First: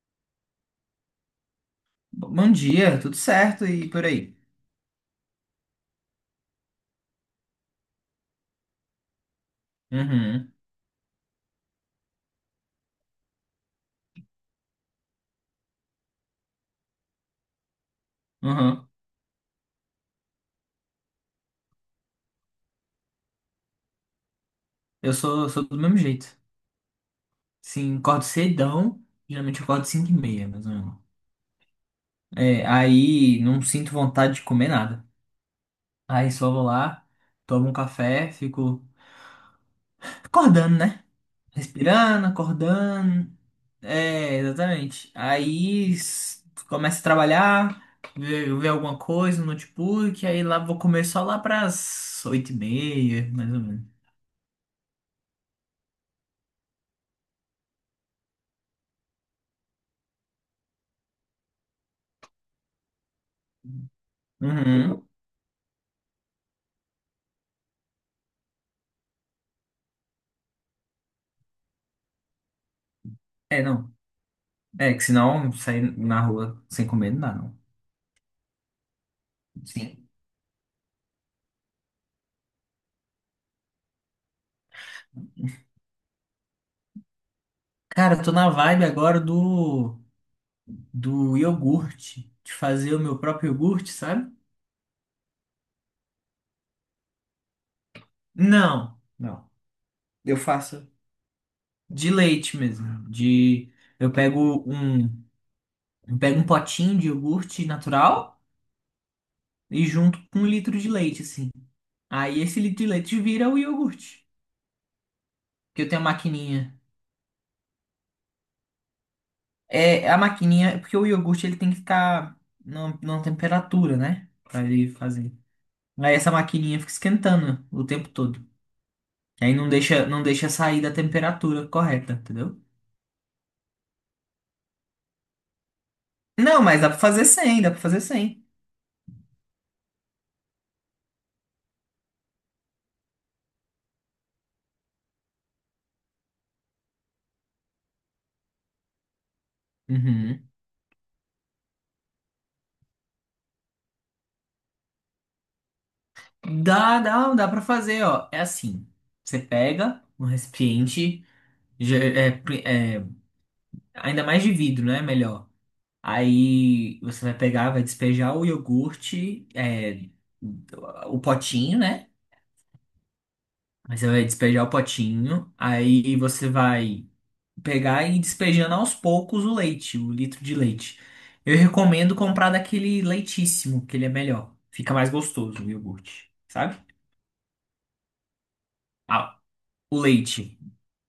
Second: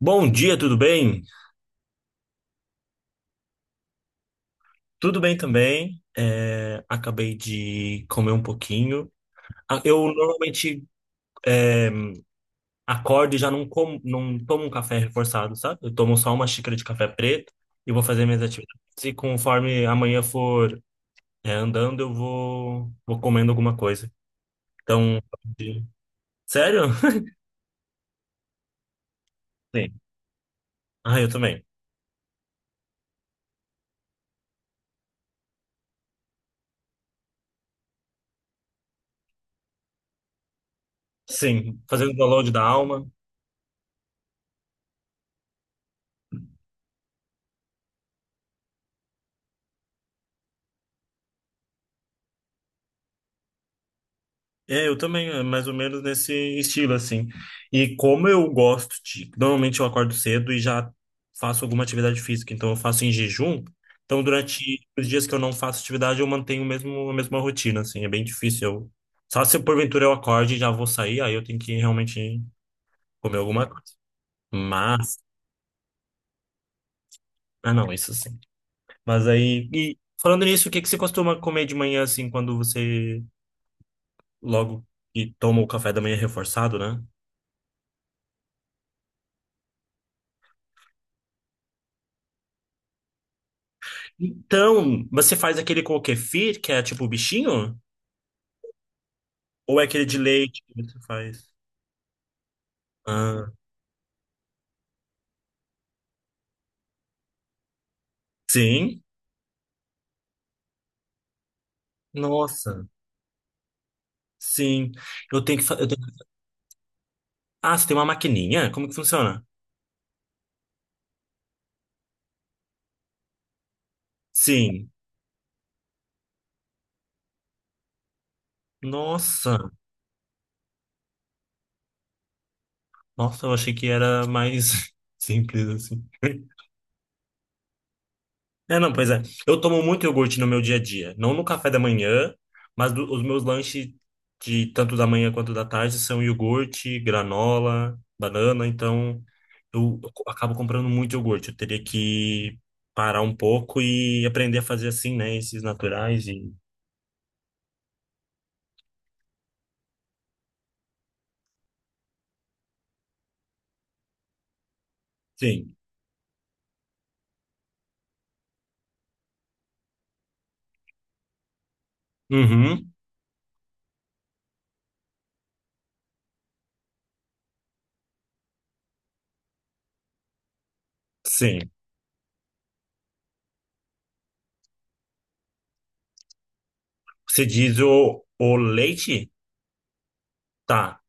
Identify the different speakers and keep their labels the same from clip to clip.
Speaker 1: Bom dia, tudo bem?
Speaker 2: Bom dia, tudo certo e por aí.
Speaker 1: Tudo bem também. É, acabei de comer um pouquinho. Ah, eu
Speaker 2: Uhum,
Speaker 1: normalmente acordo e já não como, não tomo um café reforçado, sabe? Eu tomo só uma xícara de café preto e vou fazer minhas atividades.
Speaker 2: uhum.
Speaker 1: E conforme amanhã for, andando, eu vou comendo alguma coisa.
Speaker 2: Eu
Speaker 1: Então,
Speaker 2: sou, sou do
Speaker 1: de-
Speaker 2: mesmo jeito.
Speaker 1: sério?
Speaker 2: Sim, acordo cedão. Geralmente eu acordo
Speaker 1: Sim.
Speaker 2: 5:30, mais ou menos.
Speaker 1: Ah, eu também.
Speaker 2: É, aí não sinto vontade de comer nada. Aí só vou lá, tomo um café, fico acordando, né?
Speaker 1: Sim, fazendo
Speaker 2: Respirando,
Speaker 1: download da alma.
Speaker 2: acordando. É, exatamente. Aí começo a trabalhar, ver alguma coisa no notebook, aí lá vou comer só lá pras 8:30, mais ou menos.
Speaker 1: É, eu também, é mais ou menos nesse estilo, assim. E como eu gosto de. Normalmente eu acordo cedo e já faço alguma atividade física, então eu faço em jejum. Então, durante
Speaker 2: Uhum.
Speaker 1: os dias que eu não faço atividade, eu mantenho o mesmo, a mesma rotina, assim. É bem difícil. Eu... Só se porventura eu acorde e já vou sair, aí eu tenho que realmente comer
Speaker 2: É,
Speaker 1: alguma coisa.
Speaker 2: não. É, que
Speaker 1: Mas.
Speaker 2: senão sair na rua sem comer não dá, não.
Speaker 1: Ah, não, isso sim. Mas aí. E
Speaker 2: Sim.
Speaker 1: falando nisso, o que que você costuma comer de manhã, assim, quando você logo que toma o café da manhã reforçado, né?
Speaker 2: Cara, eu tô na vibe agora do iogurte. De fazer o meu próprio iogurte, sabe?
Speaker 1: Então, você faz aquele com o kefir, que é tipo o bichinho?
Speaker 2: Não, não.
Speaker 1: Ou é aquele de
Speaker 2: Eu
Speaker 1: leite que
Speaker 2: faço
Speaker 1: você faz?
Speaker 2: de leite mesmo.
Speaker 1: Ah,
Speaker 2: De, eu pego um, eu pego um potinho de iogurte natural
Speaker 1: sim?
Speaker 2: e junto com um litro de leite, assim. Aí esse litro
Speaker 1: Nossa,
Speaker 2: de leite vira o iogurte.
Speaker 1: sim. Eu tenho que
Speaker 2: Que
Speaker 1: fazer.
Speaker 2: eu tenho a maquininha.
Speaker 1: Ah, você tem uma maquininha? Como que funciona?
Speaker 2: É, a maquininha, porque o iogurte ele tem que ficar numa temperatura, né? Pra
Speaker 1: Sim.
Speaker 2: ele fazer. Aí essa maquininha fica esquentando o tempo todo. Aí
Speaker 1: Nossa,
Speaker 2: não deixa sair da temperatura correta, entendeu?
Speaker 1: nossa, eu achei que era mais simples assim.
Speaker 2: Não, mas dá pra fazer 100, dá pra fazer 100.
Speaker 1: É, não, pois é. Eu tomo muito iogurte no meu dia a dia. Não no café da manhã, mas os meus lanches de tanto da manhã quanto da tarde são iogurte, granola, banana. Então, eu
Speaker 2: Uhum.
Speaker 1: acabo comprando muito iogurte. Eu teria que parar um pouco e aprender a fazer assim, né? Esses naturais e...
Speaker 2: Dá pra fazer, ó. É assim. Você pega um recipiente, ge- é, pri- é, ainda mais de vidro, né? Melhor.
Speaker 1: Sim.
Speaker 2: Aí você vai pegar, vai despejar o iogurte, o potinho, né?
Speaker 1: Uhum.
Speaker 2: Aí você vai despejar o potinho. Aí você vai pegar e ir despejando aos poucos o leite, o litro de leite. Eu
Speaker 1: Sim.
Speaker 2: recomendo comprar daquele leitíssimo, que ele é melhor. Fica mais gostoso o iogurte, sabe?
Speaker 1: Você diz o leite?
Speaker 2: Ah, o leite,
Speaker 1: Tá.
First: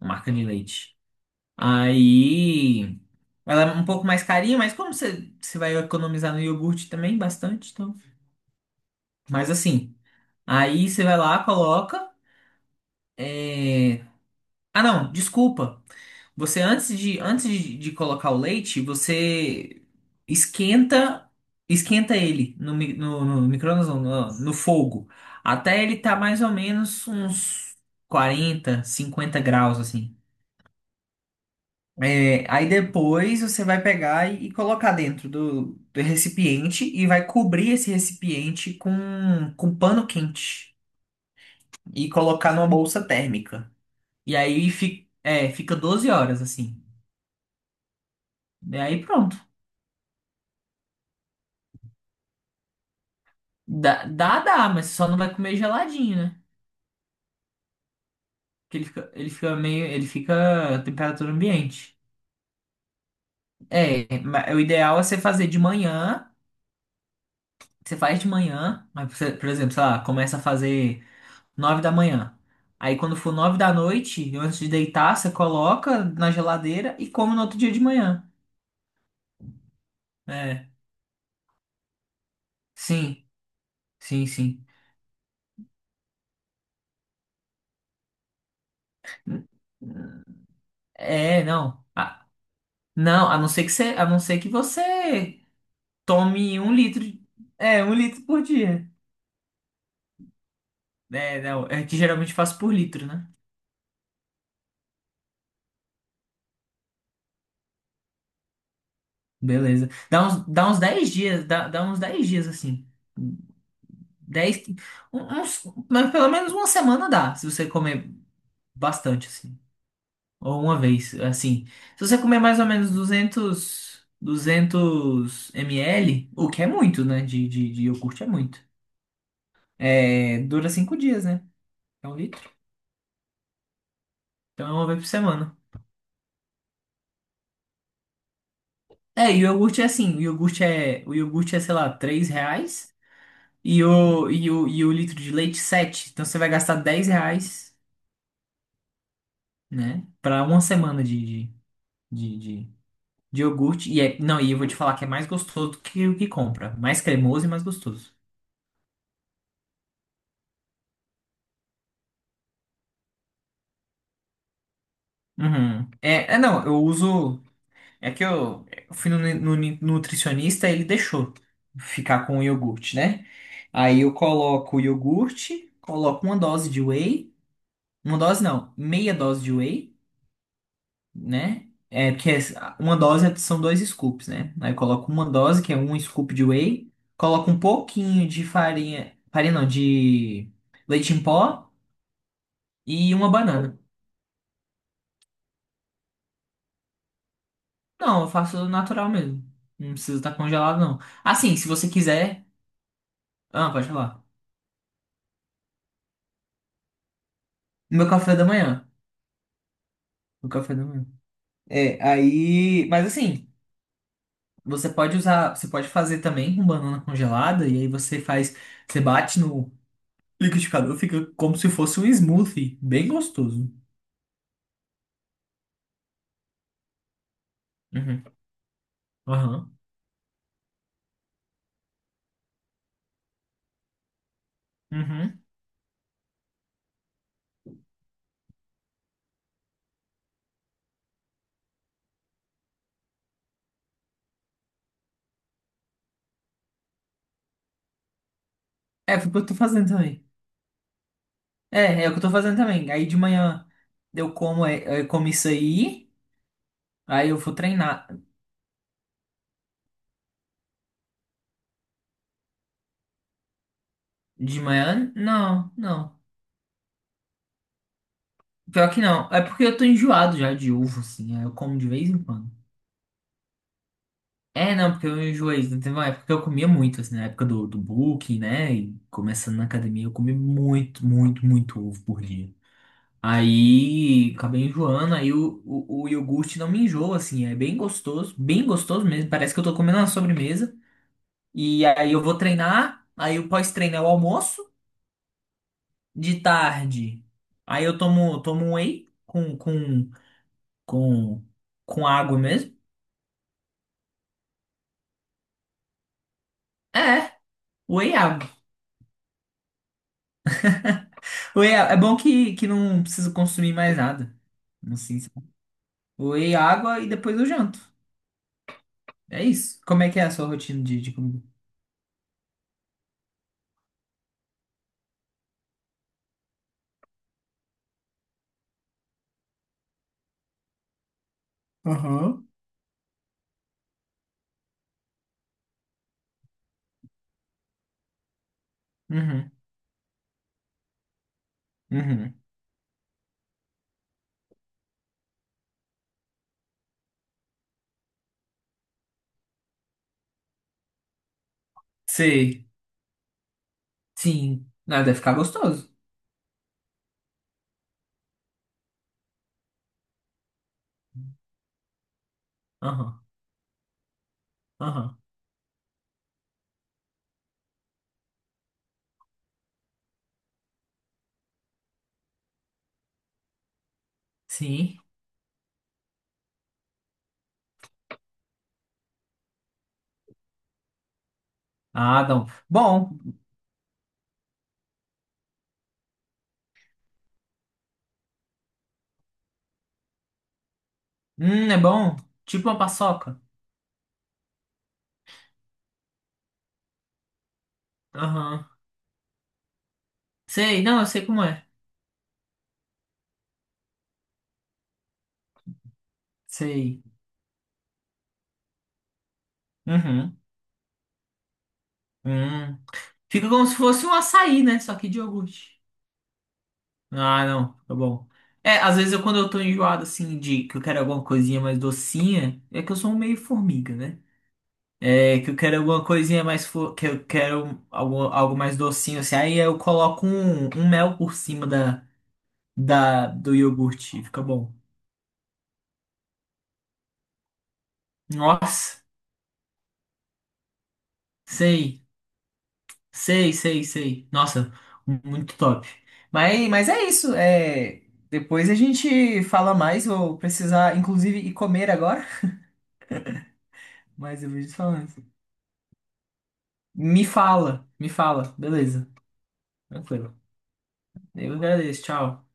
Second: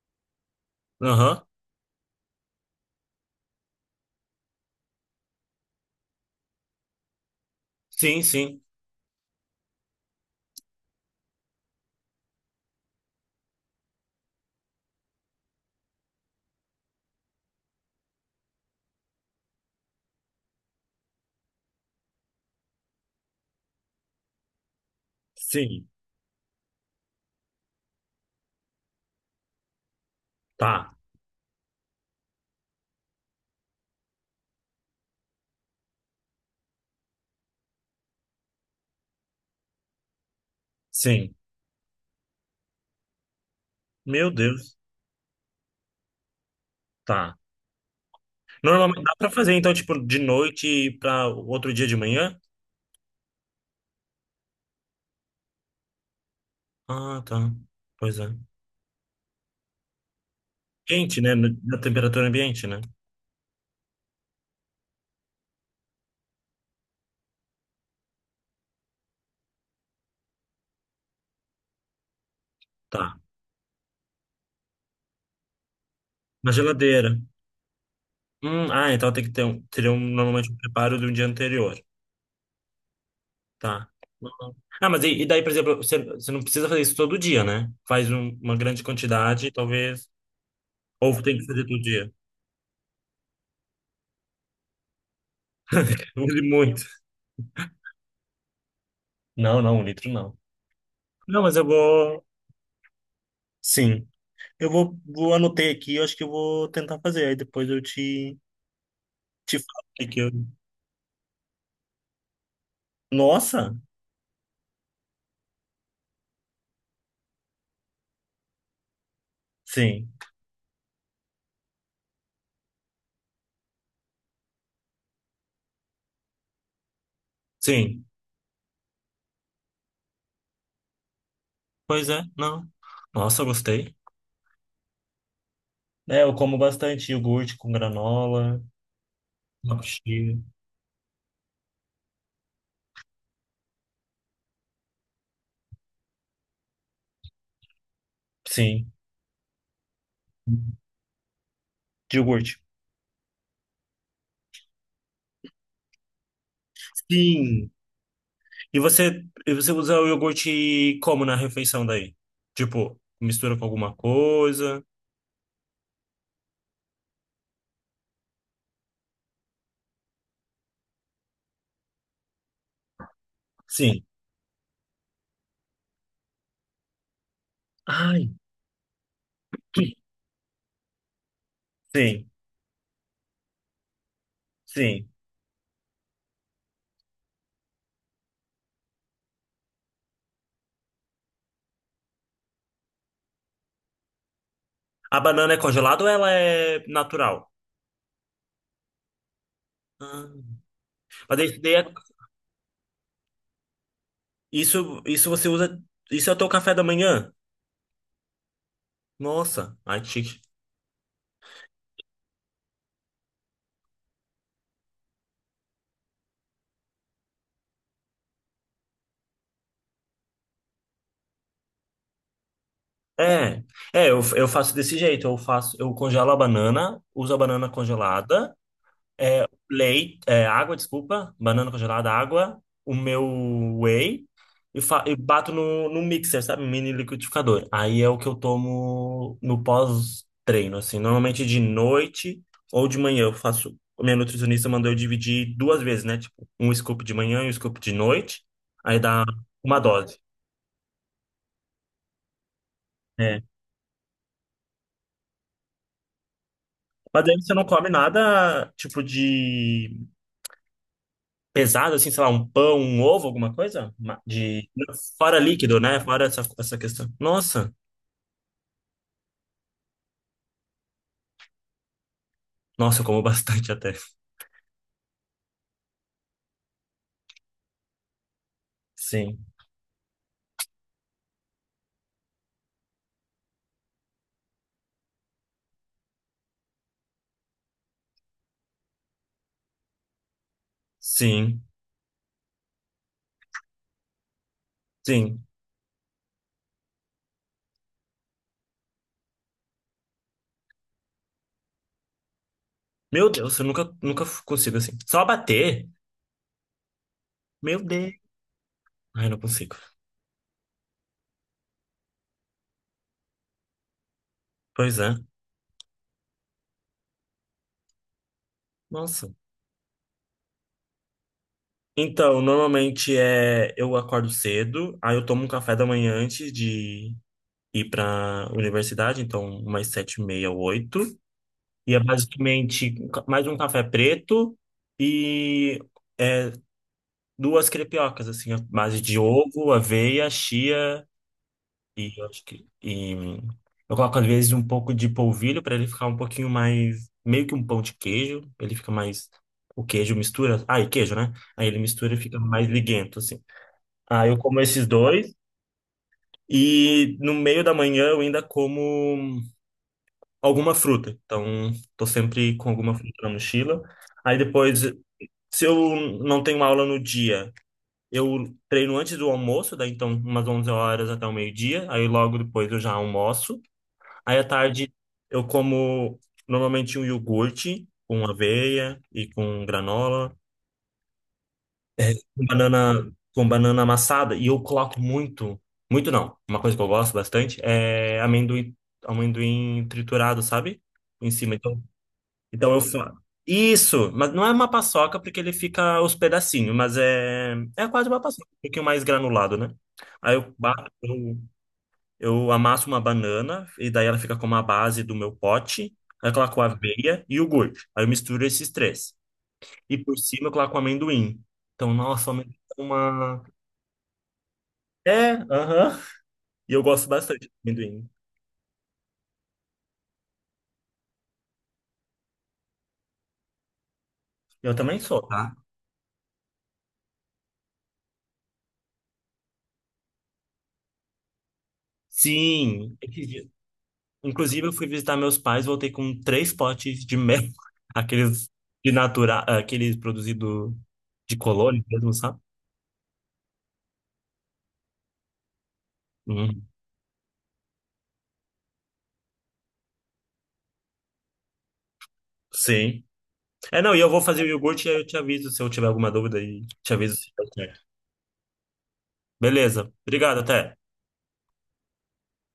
Speaker 2: a marca de leite.
Speaker 1: Aham.
Speaker 2: Aí, ela é um pouco mais carinha, mas você vai economizar no iogurte também bastante, então.
Speaker 1: Sim, sim.
Speaker 2: Mas assim, aí você vai lá, coloca. é, Ah, não, desculpa. Você antes de colocar o leite, você esquenta esquenta ele no micro-ondas, não, no fogo, até
Speaker 1: Sim.
Speaker 2: ele tá mais ou menos uns 40 a 50 graus assim.
Speaker 1: Tá.
Speaker 2: É, aí depois você vai pegar e colocar dentro do recipiente e vai cobrir esse recipiente com pano quente
Speaker 1: Sim.
Speaker 2: e colocar numa bolsa térmica.
Speaker 1: Meu
Speaker 2: E aí
Speaker 1: Deus.
Speaker 2: fi- é, fica 12 horas assim.
Speaker 1: Tá.
Speaker 2: E aí
Speaker 1: Normalmente dá pra
Speaker 2: pronto.
Speaker 1: fazer, então, tipo, de noite e pra outro dia de manhã?
Speaker 2: Dá, mas só não vai comer geladinho, né?
Speaker 1: Ah, tá. Pois é.
Speaker 2: Porque ele fica meio. Ele fica a
Speaker 1: Quente,
Speaker 2: temperatura
Speaker 1: né? Na
Speaker 2: ambiente.
Speaker 1: temperatura ambiente, né?
Speaker 2: O ideal é você fazer de manhã. Você faz de manhã, mas você, por exemplo, sei lá, começa a fazer 9 da manhã. Aí
Speaker 1: Tá.
Speaker 2: quando for 9 da noite, antes de deitar, você coloca na
Speaker 1: Na
Speaker 2: geladeira e
Speaker 1: geladeira.
Speaker 2: come no outro dia de manhã.
Speaker 1: Ah, então tem que ter um, teria um, normalmente um
Speaker 2: É,
Speaker 1: preparo de um dia anterior.
Speaker 2: sim,
Speaker 1: Tá. Uhum.
Speaker 2: sim.
Speaker 1: Ah, mas e daí, por exemplo, você não precisa fazer isso todo dia, né? Faz uma grande quantidade, talvez. Ou tem
Speaker 2: É,
Speaker 1: que fazer todo
Speaker 2: não.
Speaker 1: dia.
Speaker 2: Ah, não, a não ser que você
Speaker 1: Use
Speaker 2: tome um
Speaker 1: muito.
Speaker 2: litro, de- é, um litro por dia.
Speaker 1: Não, não, um litro não.
Speaker 2: É,
Speaker 1: Não, mas eu
Speaker 2: não, é que
Speaker 1: vou.
Speaker 2: geralmente faço por litro, né?
Speaker 1: Sim. Eu vou anotei aqui, eu acho que eu vou tentar fazer. Aí depois eu te. Te
Speaker 2: Beleza.
Speaker 1: falei que eu...
Speaker 2: Dá uns 10 dias, dá uns 10 dias assim.
Speaker 1: Nossa,
Speaker 2: Dez que- um- uns, mas pelo menos uma semana dá, se você comer bastante assim.
Speaker 1: sim,
Speaker 2: Ou uma vez, assim. Se você comer mais ou menos 200 ml, o que é muito, né? De
Speaker 1: sim.
Speaker 2: iogurte é muito. É, dura 5 dias, né?
Speaker 1: Pois
Speaker 2: É um
Speaker 1: é,
Speaker 2: litro.
Speaker 1: não. Nossa, eu gostei.
Speaker 2: Então é uma vez por semana.
Speaker 1: É, eu como bastante iogurte com granola,
Speaker 2: É, e o iogurte é assim,
Speaker 1: abacaxi.
Speaker 2: o iogurte é, sei lá, R$ 3. E o litro de leite, 7. Então você vai gastar R$ 10,
Speaker 1: Sim,
Speaker 2: né? Pra uma semana
Speaker 1: de
Speaker 2: de,
Speaker 1: iogurte.
Speaker 2: de, de iogurte. E é, não, e eu vou te falar que é mais gostoso do que o que compra. Mais cremoso e mais
Speaker 1: Sim.
Speaker 2: gostoso.
Speaker 1: E você usa o iogurte como na refeição daí? Tipo, mistura com alguma coisa?
Speaker 2: Uhum. Não, eu uso. É que eu, eu fui no nutricionista, ele deixou ficar com o iogurte, né? Aí
Speaker 1: Sim.
Speaker 2: eu coloco o iogurte, coloco uma dose de whey. Uma
Speaker 1: Ai,
Speaker 2: dose não, meia dose de whey. Né?
Speaker 1: sim,
Speaker 2: Uma dose são 2 scoops, né? Aí eu
Speaker 1: sim.
Speaker 2: coloco uma dose, que é um scoop de whey, coloco um pouquinho de farinha, farinha não, de leite em pó e uma banana.
Speaker 1: A banana é congelada ou ela é natural?
Speaker 2: Não, eu faço natural mesmo. Não precisa estar
Speaker 1: Ah.
Speaker 2: congelado, não.
Speaker 1: Mas
Speaker 2: Assim,
Speaker 1: isso,
Speaker 2: se
Speaker 1: daí
Speaker 2: você quiser. Ah, pode falar.
Speaker 1: isso você usa. Isso é o teu café da manhã?
Speaker 2: Meu café da manhã.
Speaker 1: Nossa, ai que chique.
Speaker 2: Meu café da manhã. É, aí. Mas assim, você pode usar. Você pode fazer também com banana congelada, e aí você faz. Você bate no liquidificador, fica como se fosse um smoothie, bem
Speaker 1: É,
Speaker 2: gostoso.
Speaker 1: é, eu faço desse jeito, eu faço, eu congelo a banana, uso a banana
Speaker 2: Uhum.
Speaker 1: congelada,
Speaker 2: Aham.
Speaker 1: leite, água, desculpa, banana congelada, água, o meu whey e
Speaker 2: Uhum.
Speaker 1: bato no mixer, sabe, um mini liquidificador. Aí é o que eu tomo no pós-treino, assim, normalmente de noite ou de manhã eu faço. A minha nutricionista mandou eu dividir duas vezes, né? Tipo, um scoop de manhã e um scoop de noite, aí
Speaker 2: É,
Speaker 1: dá
Speaker 2: foi o que eu tô
Speaker 1: uma
Speaker 2: fazendo
Speaker 1: dose.
Speaker 2: também. É o que eu tô fazendo também. Aí de
Speaker 1: É,
Speaker 2: manhã eu como, eu como isso aí,
Speaker 1: mas
Speaker 2: aí
Speaker 1: aí
Speaker 2: eu vou
Speaker 1: você não come
Speaker 2: treinar.
Speaker 1: nada tipo de pesado, assim, sei lá, um pão, um ovo, alguma coisa?
Speaker 2: De
Speaker 1: De...
Speaker 2: manhã,
Speaker 1: Fora
Speaker 2: não,
Speaker 1: líquido, né?
Speaker 2: não.
Speaker 1: Fora essa questão. Nossa,
Speaker 2: Pior que não. É porque eu tô enjoado já de uva, assim. Aí eu como de vez em quando.
Speaker 1: nossa, eu como bastante até.
Speaker 2: É, não, porque eu enjoei. Não teve uma época que eu comia muito, assim, na época do bulking, né? E
Speaker 1: Sim,
Speaker 2: começando na academia, eu comi muito ovo por dia. Aí acabei enjoando, aí o iogurte não me enjoa, assim, é bem gostoso mesmo. Parece que eu tô comendo uma sobremesa.
Speaker 1: sim,
Speaker 2: E aí eu vou treinar, aí o pós-treino é o almoço,
Speaker 1: sim.
Speaker 2: de tarde. Aí eu tomo um whey com, com água mesmo.
Speaker 1: Meu Deus, eu nunca, nunca consigo assim. Só bater?
Speaker 2: É,
Speaker 1: Meu
Speaker 2: whey
Speaker 1: Deus.
Speaker 2: e água.
Speaker 1: Ai, não consigo.
Speaker 2: Whey é é bom que não preciso consumir mais nada.
Speaker 1: Pois é.
Speaker 2: Assim, sabe? Whey, água e depois eu janto.
Speaker 1: Nossa.
Speaker 2: É isso. Como é que é a sua rotina de comida?
Speaker 1: Então, normalmente é eu acordo cedo, aí eu tomo um café da manhã antes de ir pra universidade, então umas 7h30, oito. E é
Speaker 2: Aham.
Speaker 1: basicamente um mais um café preto e é, duas crepiocas, assim, à base de
Speaker 2: Uhum,
Speaker 1: ovo, aveia, chia e eu
Speaker 2: uhum.
Speaker 1: acho que. E eu coloco às vezes um pouco de polvilho para ele ficar um pouquinho mais. Meio que um pão de queijo, ele fica mais. O queijo mistura. Ah, e queijo, né? Aí ele mistura e fica mais
Speaker 2: Sei.
Speaker 1: liguento, assim. Aí eu como
Speaker 2: Sim.
Speaker 1: esses
Speaker 2: Ah, deve
Speaker 1: dois
Speaker 2: ficar gostoso.
Speaker 1: e no meio da manhã eu ainda como alguma fruta. Então, tô sempre com alguma fruta
Speaker 2: Aham,
Speaker 1: na mochila. Aí depois,
Speaker 2: aham.
Speaker 1: se eu não tenho aula no dia, eu treino antes do almoço, daí então umas 11 horas até o meio-dia, aí logo depois eu já almoço. Aí à tarde
Speaker 2: Sim.
Speaker 1: eu como normalmente um iogurte com aveia e com granola,
Speaker 2: Ah, não. Bom.
Speaker 1: com banana amassada, e eu coloco muito, muito não, uma coisa que eu gosto bastante é amendoim, amendoim triturado, sabe? Em cima.
Speaker 2: É
Speaker 1: Então,
Speaker 2: bom. Tipo
Speaker 1: Então
Speaker 2: uma
Speaker 1: eu faço
Speaker 2: paçoca.
Speaker 1: isso, mas não é uma paçoca porque ele fica os pedacinhos, mas é quase uma paçoca, um
Speaker 2: Aham.
Speaker 1: pouquinho mais granulado, né? Aí
Speaker 2: Sei, não, eu sei
Speaker 1: eu,
Speaker 2: como é.
Speaker 1: eu amasso uma banana e daí ela fica como a base do meu pote, aí eu coloco
Speaker 2: Sei.
Speaker 1: aveia e iogurte. Aí eu misturo esses três. E por
Speaker 2: Uhum.
Speaker 1: cima eu coloco amendoim. Então, nossa, o amendoim
Speaker 2: Hum.
Speaker 1: é uma.
Speaker 2: Fica como se fosse um açaí, né? Só que de
Speaker 1: É,
Speaker 2: iogurte.
Speaker 1: aham. E eu gosto bastante
Speaker 2: Ah,
Speaker 1: de
Speaker 2: não, tá
Speaker 1: amendoim.
Speaker 2: bom. É, às vezes eu, quando eu tô enjoado, assim, de que eu quero alguma coisinha mais docinha, é que eu sou um meio formiga, né?
Speaker 1: Eu também sou,
Speaker 2: É, que
Speaker 1: tá?
Speaker 2: eu quero alguma coisinha mais, que eu quero algo mais docinho, assim, aí eu coloco um mel por cima
Speaker 1: Sim.
Speaker 2: da, do iogurte. Fica
Speaker 1: Inclusive, eu
Speaker 2: bom.
Speaker 1: fui visitar meus pais, voltei com três potes de mel, aqueles de
Speaker 2: Nossa,
Speaker 1: natural aqueles produzido de colônia
Speaker 2: sei,
Speaker 1: mesmo, sabe?
Speaker 2: sei. Nossa, muito top.
Speaker 1: Uhum.
Speaker 2: Mas é isso. É, depois a gente fala mais. Vou precisar, inclusive, ir comer agora.
Speaker 1: Sim. É, não, e eu vou
Speaker 2: Mas
Speaker 1: fazer o
Speaker 2: eu vou te
Speaker 1: iogurte e aí eu
Speaker 2: falando.
Speaker 1: te aviso se eu tiver alguma dúvida e te aviso se deu certo.
Speaker 2: Me fala. Beleza,
Speaker 1: Beleza.
Speaker 2: tranquilo.
Speaker 1: Obrigado, até.
Speaker 2: Eu agradeço, tchau.